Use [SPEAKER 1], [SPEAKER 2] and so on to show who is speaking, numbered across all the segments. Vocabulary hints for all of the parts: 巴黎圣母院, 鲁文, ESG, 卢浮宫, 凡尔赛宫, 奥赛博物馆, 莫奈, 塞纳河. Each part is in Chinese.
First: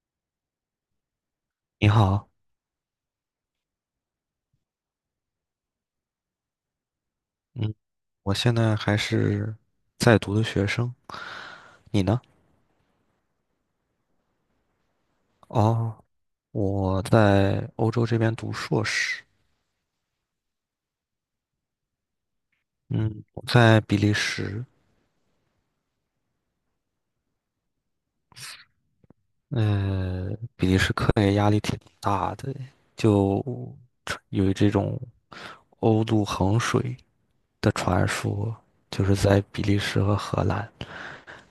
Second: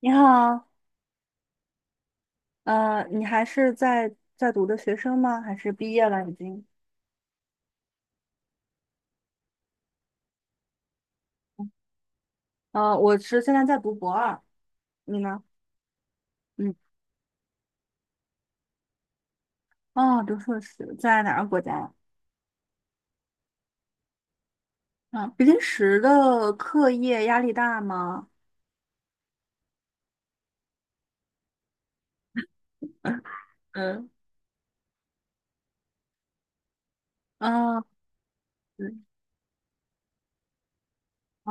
[SPEAKER 1] 你好。
[SPEAKER 2] 你好，
[SPEAKER 1] 你还是在读的学生吗？还是毕业了已经？
[SPEAKER 2] 嗯，我现在还是在读的学生，你呢？
[SPEAKER 1] 我是现在在读博二，你呢？
[SPEAKER 2] 哦，
[SPEAKER 1] 嗯。
[SPEAKER 2] 我在欧洲这边读硕士。
[SPEAKER 1] 哦，读硕士，在哪个国家呀？
[SPEAKER 2] 嗯，我在比利时。
[SPEAKER 1] 啊，比利时的课业压力大吗？
[SPEAKER 2] 呃，比利时课业压力挺大的，就
[SPEAKER 1] 嗯，
[SPEAKER 2] 有这种欧陆衡水的
[SPEAKER 1] 啊，
[SPEAKER 2] 传说，
[SPEAKER 1] 对，
[SPEAKER 2] 就是在比利时和荷兰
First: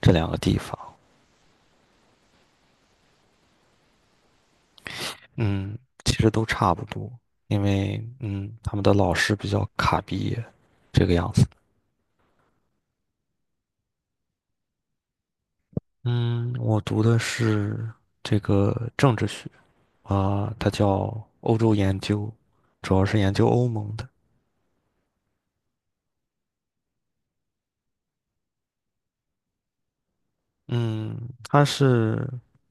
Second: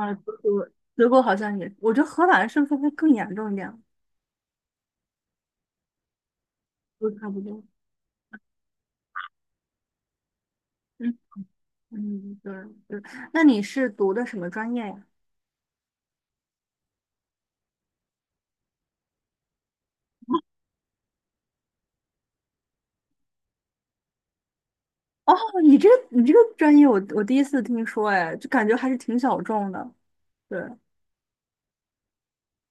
[SPEAKER 2] 这两
[SPEAKER 1] 德
[SPEAKER 2] 个地
[SPEAKER 1] 国，
[SPEAKER 2] 方。
[SPEAKER 1] 德国好像也，我觉得荷兰是不是会更严重一点？
[SPEAKER 2] 嗯，其实都差不
[SPEAKER 1] 都
[SPEAKER 2] 多，
[SPEAKER 1] 差不多。
[SPEAKER 2] 因为嗯，他们的老师比较卡毕业，这个
[SPEAKER 1] 嗯
[SPEAKER 2] 样子。
[SPEAKER 1] 嗯，对对。那你是读的什么专业呀？
[SPEAKER 2] 嗯，我读的是这个政治学啊，它叫欧洲研究，主要是研究欧盟的。
[SPEAKER 1] 哦，你这个专业我第一次听说，哎，就感觉还是挺小众的。对。
[SPEAKER 2] 嗯，它是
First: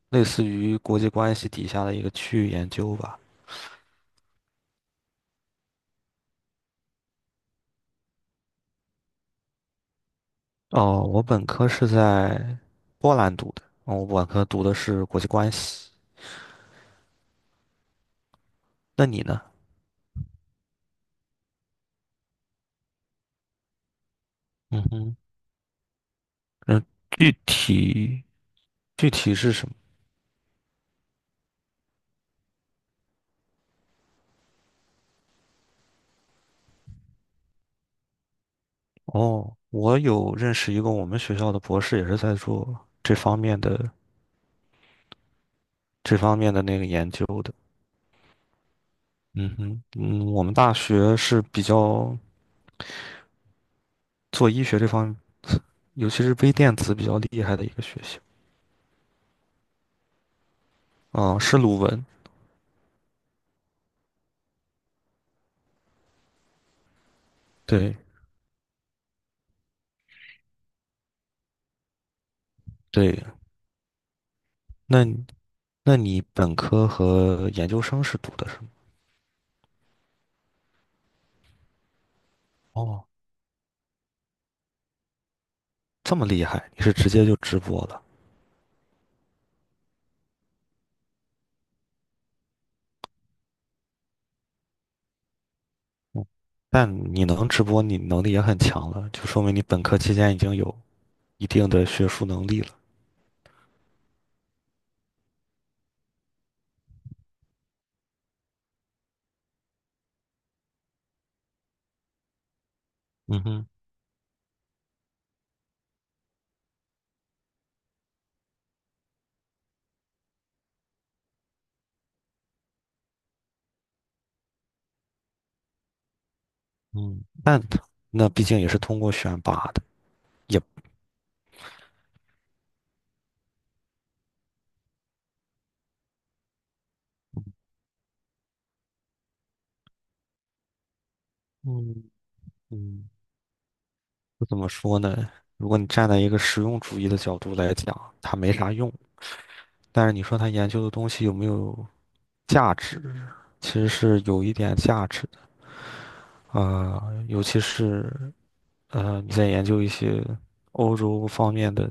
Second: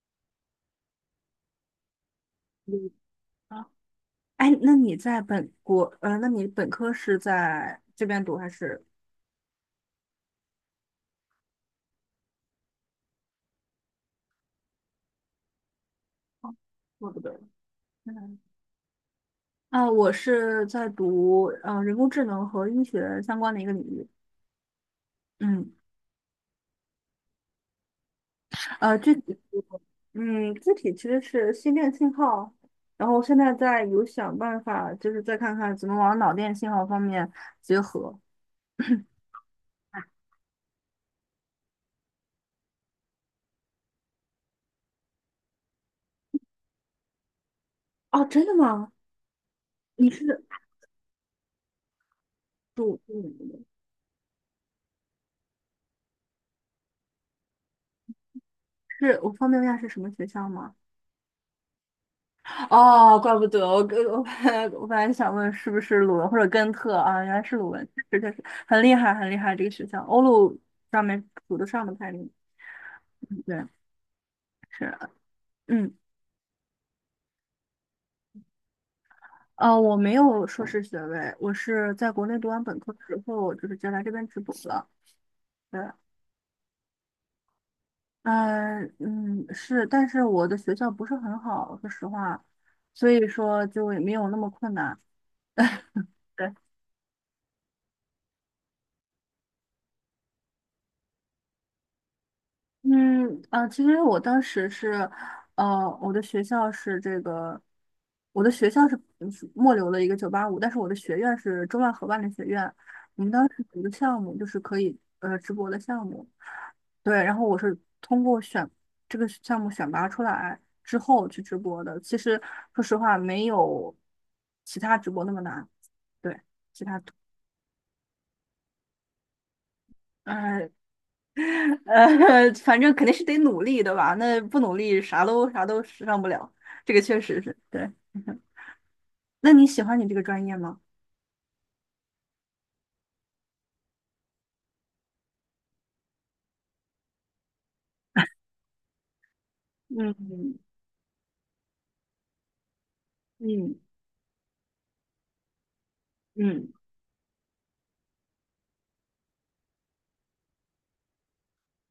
[SPEAKER 2] 类似于国际关系底下的一个区域研
[SPEAKER 1] 嗯
[SPEAKER 2] 究吧。
[SPEAKER 1] 啊，哎，那你在本国，那你本科是在这边读还是？
[SPEAKER 2] 哦，我本科是在波兰读的。哦，我本科读的是国际关系。
[SPEAKER 1] 哦我不对，嗯，
[SPEAKER 2] 那你呢？
[SPEAKER 1] 啊，我是在读人工智能和医学相关的一个领域。
[SPEAKER 2] 嗯哼。
[SPEAKER 1] 嗯，
[SPEAKER 2] 嗯，具体
[SPEAKER 1] 呃，
[SPEAKER 2] 具
[SPEAKER 1] 具
[SPEAKER 2] 体
[SPEAKER 1] 体，
[SPEAKER 2] 是什么？
[SPEAKER 1] 嗯，具体其实是心电信号，然后现在在有想办法，就是再看看怎么往脑电信号方面结合。
[SPEAKER 2] 哦，我有认识一个我们学校的博士，也是在做这方面的这方面的那个研究的。
[SPEAKER 1] 哦，真的吗？
[SPEAKER 2] 嗯哼。
[SPEAKER 1] 你
[SPEAKER 2] 嗯，我
[SPEAKER 1] 是
[SPEAKER 2] 们大学是比较
[SPEAKER 1] 读，嗯，
[SPEAKER 2] 做医学这方面，尤其是微电子比较厉害的一个学校
[SPEAKER 1] 是我方便问一下是什么学校吗？
[SPEAKER 2] 啊。是鲁文。
[SPEAKER 1] 哦，怪不得我跟我本来 我本来想问是不是鲁文或者根特啊，原来是鲁文，
[SPEAKER 2] 对
[SPEAKER 1] 确实很厉害这个学校，欧陆上面数得上的排名。
[SPEAKER 2] 对，
[SPEAKER 1] 对，是，
[SPEAKER 2] 那你
[SPEAKER 1] 嗯，
[SPEAKER 2] 那你本科和研究生是读的什么？
[SPEAKER 1] 我没有硕士学位，我是在国内读完本科
[SPEAKER 2] 哦，
[SPEAKER 1] 之后，就是直接来这边直博了。对，
[SPEAKER 2] 这么厉害，你是直接就直播了。嗯，
[SPEAKER 1] 嗯嗯，是，但是我的学校不是很好，说实话，所以说就也没有那么困难。
[SPEAKER 2] 但你能直播，你能力也很强了，就说明你本科期间已经有一定的学术能力了。
[SPEAKER 1] 嗯，啊，其实我当时是，呃，我的学校是这个，我的学校是是末流的一个九八五，但是我的学院是中外合办的学院。我们
[SPEAKER 2] 嗯
[SPEAKER 1] 当时
[SPEAKER 2] 哼。
[SPEAKER 1] 有个项目就是可以直播的项目，对，然后我是通过选这个项目选拔出来之后去直播的。其实说实话，没有其他直播那么难。对，
[SPEAKER 2] 嗯，但那毕竟也是通过选拔的，也。
[SPEAKER 1] 呃，反正肯定是得努力，的吧？那不努力，啥都上不了。这个确实是对。那你喜欢你这个专业吗？
[SPEAKER 2] 嗯嗯，怎么说呢？如果你站在一个实用主义的角度来讲，它没啥用。但是你说它
[SPEAKER 1] 嗯
[SPEAKER 2] 研究的东西有没有价值，其
[SPEAKER 1] 嗯
[SPEAKER 2] 实是有一点价值的啊、
[SPEAKER 1] 嗯，
[SPEAKER 2] 呃尤其是你在研究一些欧洲方面的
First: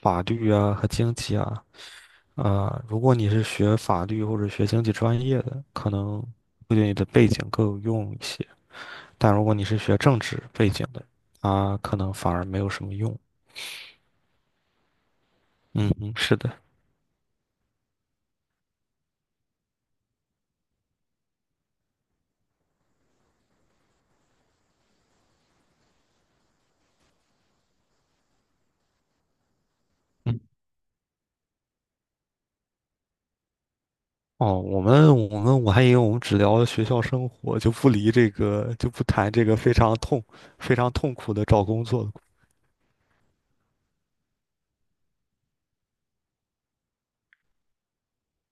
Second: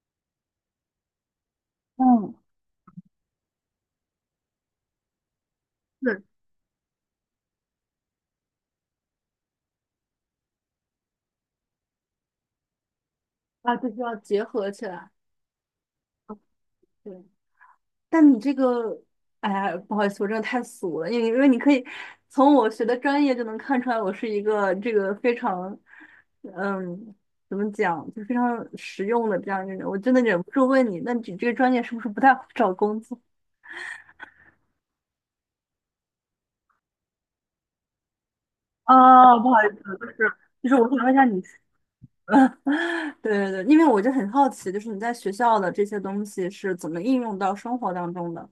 [SPEAKER 2] 法律啊和经济啊。
[SPEAKER 1] 嗯，
[SPEAKER 2] 啊，如果你是学法律或者学经济专业的，可能
[SPEAKER 1] 是
[SPEAKER 2] 会对你的背景更有用一些。但如果你是学政治背景的，它可能反而没有什么用。
[SPEAKER 1] 啊，就是要结合起来。
[SPEAKER 2] 嗯嗯，是的。
[SPEAKER 1] 对，但你这个，哎呀，不好意思，我真的太俗了，因为你可以从我学的专业就能看出来，我是一个这个非常，嗯，怎么讲，就非常实用的这样一个人。我真的
[SPEAKER 2] 嗯，
[SPEAKER 1] 忍不住问你，那你这个专业是不是不太好找工作？
[SPEAKER 2] 哦，我们我还以为我们只聊学校生活，就不离这个，就不谈
[SPEAKER 1] 啊，
[SPEAKER 2] 这
[SPEAKER 1] 不
[SPEAKER 2] 个
[SPEAKER 1] 好意思，就是就是
[SPEAKER 2] 非
[SPEAKER 1] 我
[SPEAKER 2] 常
[SPEAKER 1] 想问
[SPEAKER 2] 痛
[SPEAKER 1] 一下
[SPEAKER 2] 苦
[SPEAKER 1] 你。
[SPEAKER 2] 的找工作的故事。
[SPEAKER 1] 对对对，因为我就很好奇，就是你在学校的这些东西是怎么应用到生活当中的？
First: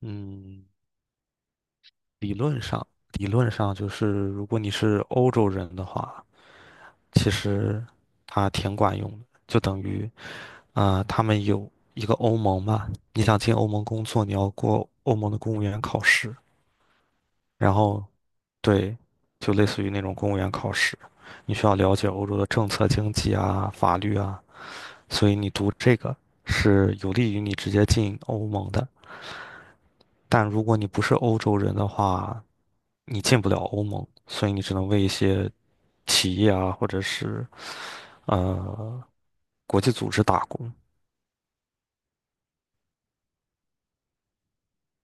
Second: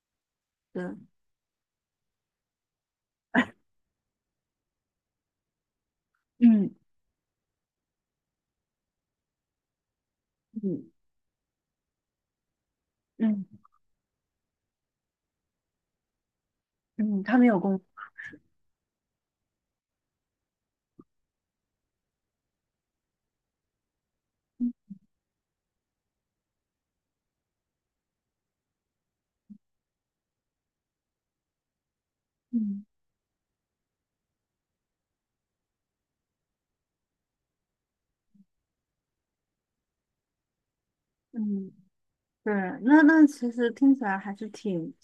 [SPEAKER 2] 嗯，
[SPEAKER 1] 对，
[SPEAKER 2] 理论上，理论上就是，如果你是欧洲人的话，
[SPEAKER 1] 嗯
[SPEAKER 2] 其实它挺管用的，就等于
[SPEAKER 1] 嗯
[SPEAKER 2] 啊，他们有一个欧盟嘛。你想
[SPEAKER 1] 嗯
[SPEAKER 2] 进欧盟工作，你要过欧盟的公务员考试。
[SPEAKER 1] 嗯，他们有
[SPEAKER 2] 然
[SPEAKER 1] 共，
[SPEAKER 2] 后对，就类似于那种公务员考试，你需要了解欧洲的政策、经济啊、法律啊，所以你读这个是有利于你直接进欧盟的。但如果你不是欧洲人的话，
[SPEAKER 1] 嗯
[SPEAKER 2] 你进不了欧盟，所以你只能为一些企业啊，或者是呃国际组织打工。
[SPEAKER 1] 嗯，对，那那其实听起来还是挺，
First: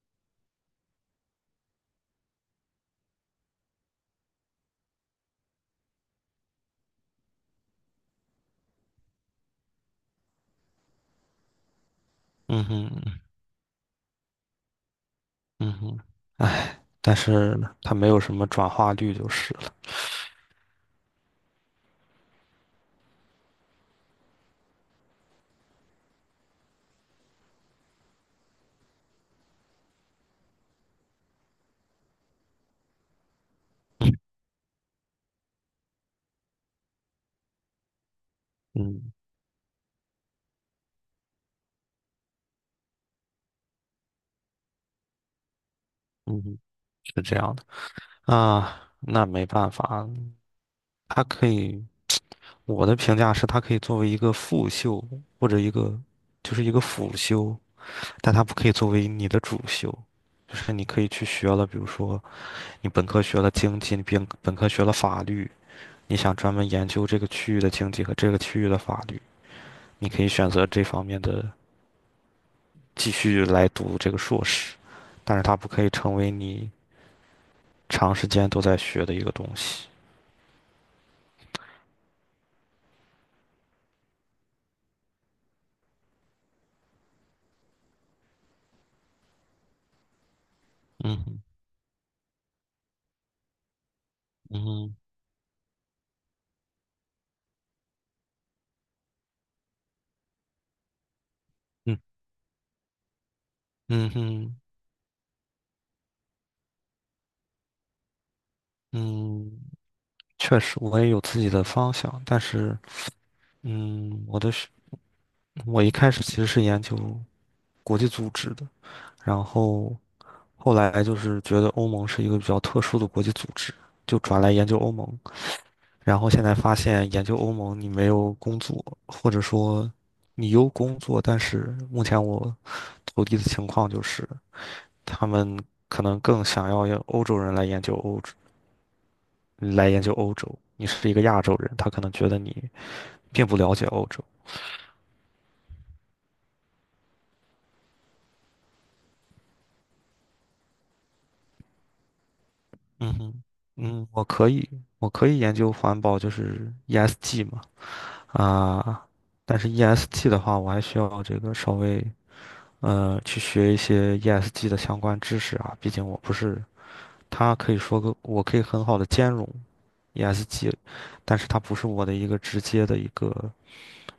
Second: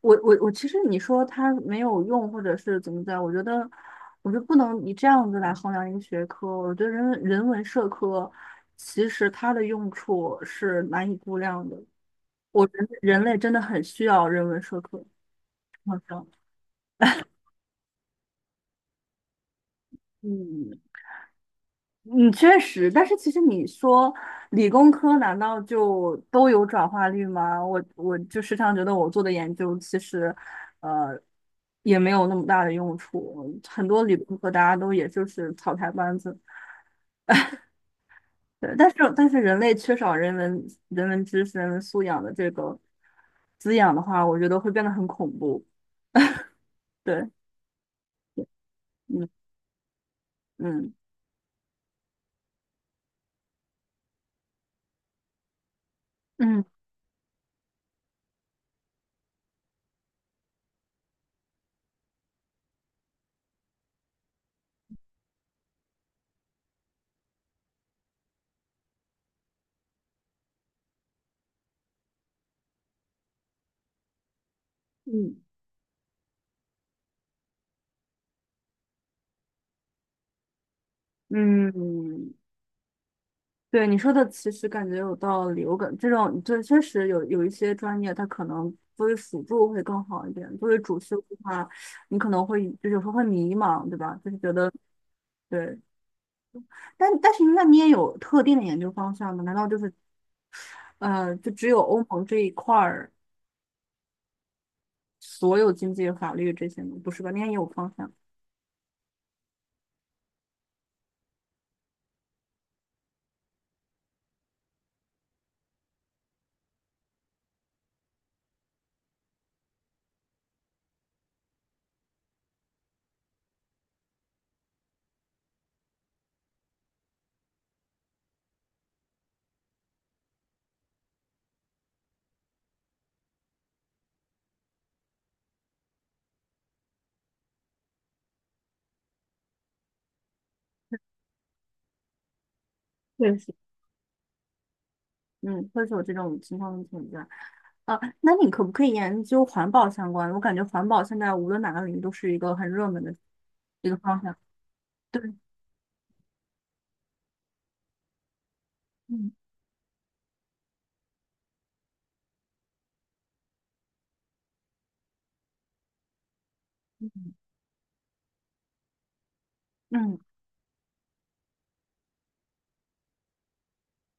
[SPEAKER 1] 我其实你说它没有用，或者是怎么的，我觉得我就不能以这样子来衡量一个学科。我觉得人文社科其实它的用处是难以估量的。
[SPEAKER 2] 嗯
[SPEAKER 1] 我人
[SPEAKER 2] 哼，
[SPEAKER 1] 人类真的很需要人文社科，
[SPEAKER 2] 嗯
[SPEAKER 1] 好
[SPEAKER 2] 哼。
[SPEAKER 1] 像，
[SPEAKER 2] 哎，但是它没有什么转化率就是了。
[SPEAKER 1] 嗯嗯，确实，但是其实你说理工科难道就都有转化率吗？我就时常觉得我做的研究其实，呃，也没有那么大的用处，很多理工科大家都也就是草台班子，对，但是
[SPEAKER 2] 嗯，
[SPEAKER 1] 但是人类缺少人文知识、人文素养的这个滋养的话，我觉得会变得很恐怖，
[SPEAKER 2] 嗯哼，是
[SPEAKER 1] 对，
[SPEAKER 2] 这样的啊。那没
[SPEAKER 1] 嗯
[SPEAKER 2] 办法。
[SPEAKER 1] 嗯。
[SPEAKER 2] 它可以。我的评价是，它可以作为一个副修或者一个就是
[SPEAKER 1] 嗯
[SPEAKER 2] 一个辅修，但它不可以作为你的主修。就是你可以去学了，比如说你本科学了经济，你本科学了法律，你想专门研究这个区域的经济和这个区域的法律，你可以选择这方面的继续来读这个硕士，
[SPEAKER 1] 嗯
[SPEAKER 2] 但是它不可以成为你长时间都在学的一个东西。
[SPEAKER 1] 嗯，对你说的，其实感觉有道理。我感这种这确实有一些专业，它可能作为辅助会更好一点。作为主修
[SPEAKER 2] 嗯
[SPEAKER 1] 的
[SPEAKER 2] 哼，
[SPEAKER 1] 话，你可能会就有时候会迷茫，对吧？就是觉
[SPEAKER 2] 嗯
[SPEAKER 1] 得
[SPEAKER 2] 哼，
[SPEAKER 1] 对，但但是那你也有特定的研究方向吗？难道就是就只有
[SPEAKER 2] 嗯，
[SPEAKER 1] 欧盟这一块儿
[SPEAKER 2] 嗯哼，
[SPEAKER 1] 所有经济、法律这些吗？不是吧？你也有方向。
[SPEAKER 2] 嗯。确实，我也有自己的方向，但是，嗯，我的是，我一开始其实是研究国际组织的，然后后来就是觉得欧盟是一个比较特殊的国际组织，就转来研究欧盟，然后现在发现研究欧盟你没有工作，或者说你有工作，但是目前我投递的情况就是他们可能更想要欧洲人来研究欧洲，来研究欧洲，你是一个亚洲人，他可能觉得你
[SPEAKER 1] 确
[SPEAKER 2] 并
[SPEAKER 1] 实。
[SPEAKER 2] 不了解欧洲。
[SPEAKER 1] 嗯，会是有这种情况的存在。啊，那你可不可以研究环保相关的，我感觉环保现在无论哪个领域都是一个很热门的
[SPEAKER 2] 嗯哼。
[SPEAKER 1] 一个
[SPEAKER 2] 嗯，
[SPEAKER 1] 方
[SPEAKER 2] 我
[SPEAKER 1] 向。
[SPEAKER 2] 可以，我
[SPEAKER 1] 对，
[SPEAKER 2] 可以研究环保，就是 ESG 嘛。啊，
[SPEAKER 1] 嗯
[SPEAKER 2] 但是 ESG 的话，我还需要这个稍微去学一些 ESG 的相关知识啊，毕竟我不是，它可以说个，我可以很好的兼容
[SPEAKER 1] 嗯
[SPEAKER 2] ESG，但是它不是我的一个直接的一个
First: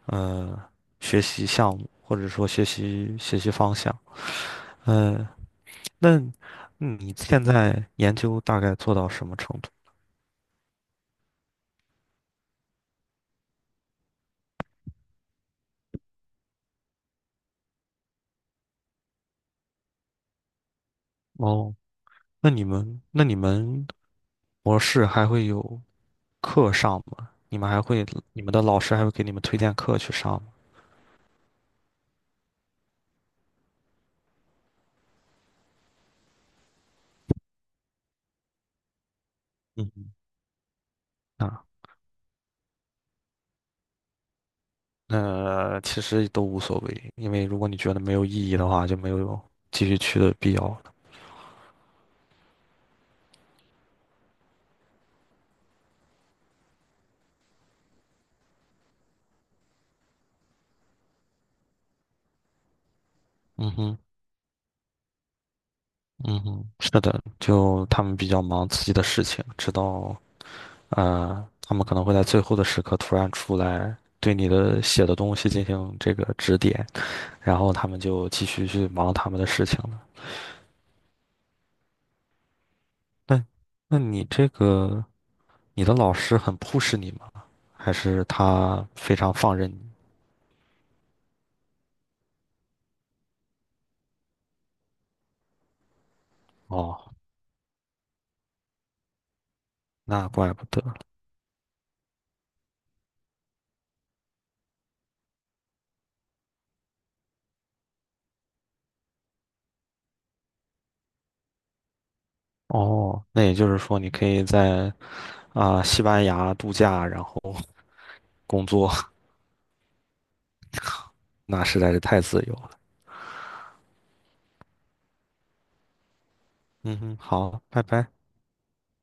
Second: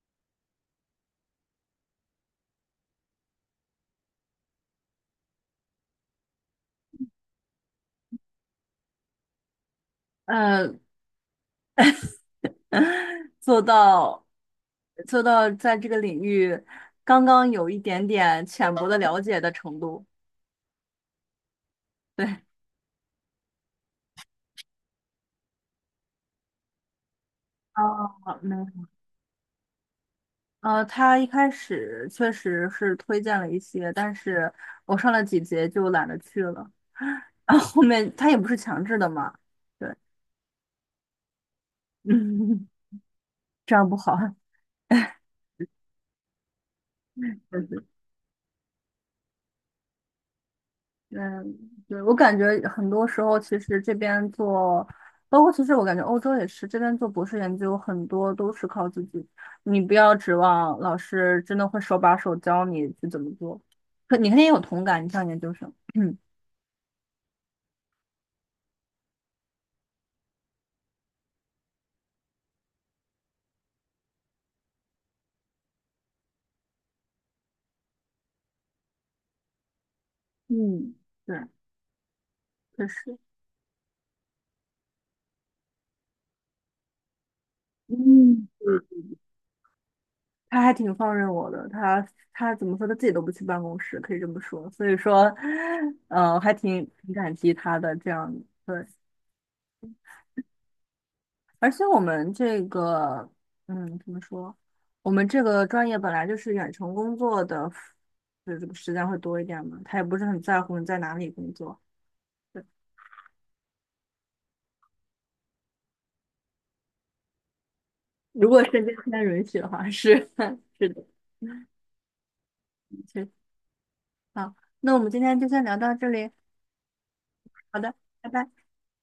[SPEAKER 2] 呃学习项目，或者说学习方向。嗯，那你现在研究大概做到什么程度？
[SPEAKER 1] 呃，做到做到在这个领域刚刚有一点点浅薄的了解的程度。
[SPEAKER 2] 哦，
[SPEAKER 1] 对，
[SPEAKER 2] 那你们模式还会有课上吗？
[SPEAKER 1] 哦，
[SPEAKER 2] 你们
[SPEAKER 1] 没
[SPEAKER 2] 的老
[SPEAKER 1] 有。
[SPEAKER 2] 师还会给你们推荐课去上吗？
[SPEAKER 1] 他一开始确实是推荐了一些，但是我上了几节就懒得去了。然后后面他也不是强制的嘛。对。
[SPEAKER 2] 嗯哼。啊，
[SPEAKER 1] 嗯，这样不好。
[SPEAKER 2] 那其实都无所谓，因为如果你
[SPEAKER 1] 嗯，
[SPEAKER 2] 觉得没有意义的话，就没有继续去的必要了。
[SPEAKER 1] 嗯对，我感觉很多时候，其实这边做，包括其实我感觉欧洲也是，这边做博士研究很多都是靠自己，你不要指望老师真的会手把手教你去怎么做，
[SPEAKER 2] 嗯哼，
[SPEAKER 1] 可你肯定有同感，你像研究生，嗯
[SPEAKER 2] 嗯哼，是的，就他们比较忙自己的事情，直到他们可能会在最后的时刻突然出来对你的写的东西进行这个指点，然后他们就继续去忙他们的事情了。
[SPEAKER 1] 嗯对，确实，
[SPEAKER 2] 那那你这个你的老师很 push 你吗？还是
[SPEAKER 1] 嗯，嗯，
[SPEAKER 2] 他非常放任你？
[SPEAKER 1] 他还挺放任我的，他怎么说，他自己都不去办公室，可以这么说，所以说，还挺
[SPEAKER 2] 哦，
[SPEAKER 1] 挺感激他的这样，对，
[SPEAKER 2] 那怪不得。
[SPEAKER 1] 而且我们这个，嗯，怎么说？我们这个专业本来就是远程工作的，就这个时间会多一点嘛。他也不是很在乎你在哪里工作。对，
[SPEAKER 2] 哦，那也就是说你可以在西班牙度假，然后
[SPEAKER 1] 如果
[SPEAKER 2] 工
[SPEAKER 1] 时
[SPEAKER 2] 作，
[SPEAKER 1] 间间允许的话，是 是的，
[SPEAKER 2] 那实在是太自由了。
[SPEAKER 1] 确好，那我们今天就先聊到这里。
[SPEAKER 2] 嗯哼，好，
[SPEAKER 1] 好
[SPEAKER 2] 拜
[SPEAKER 1] 的，
[SPEAKER 2] 拜。
[SPEAKER 1] 拜拜。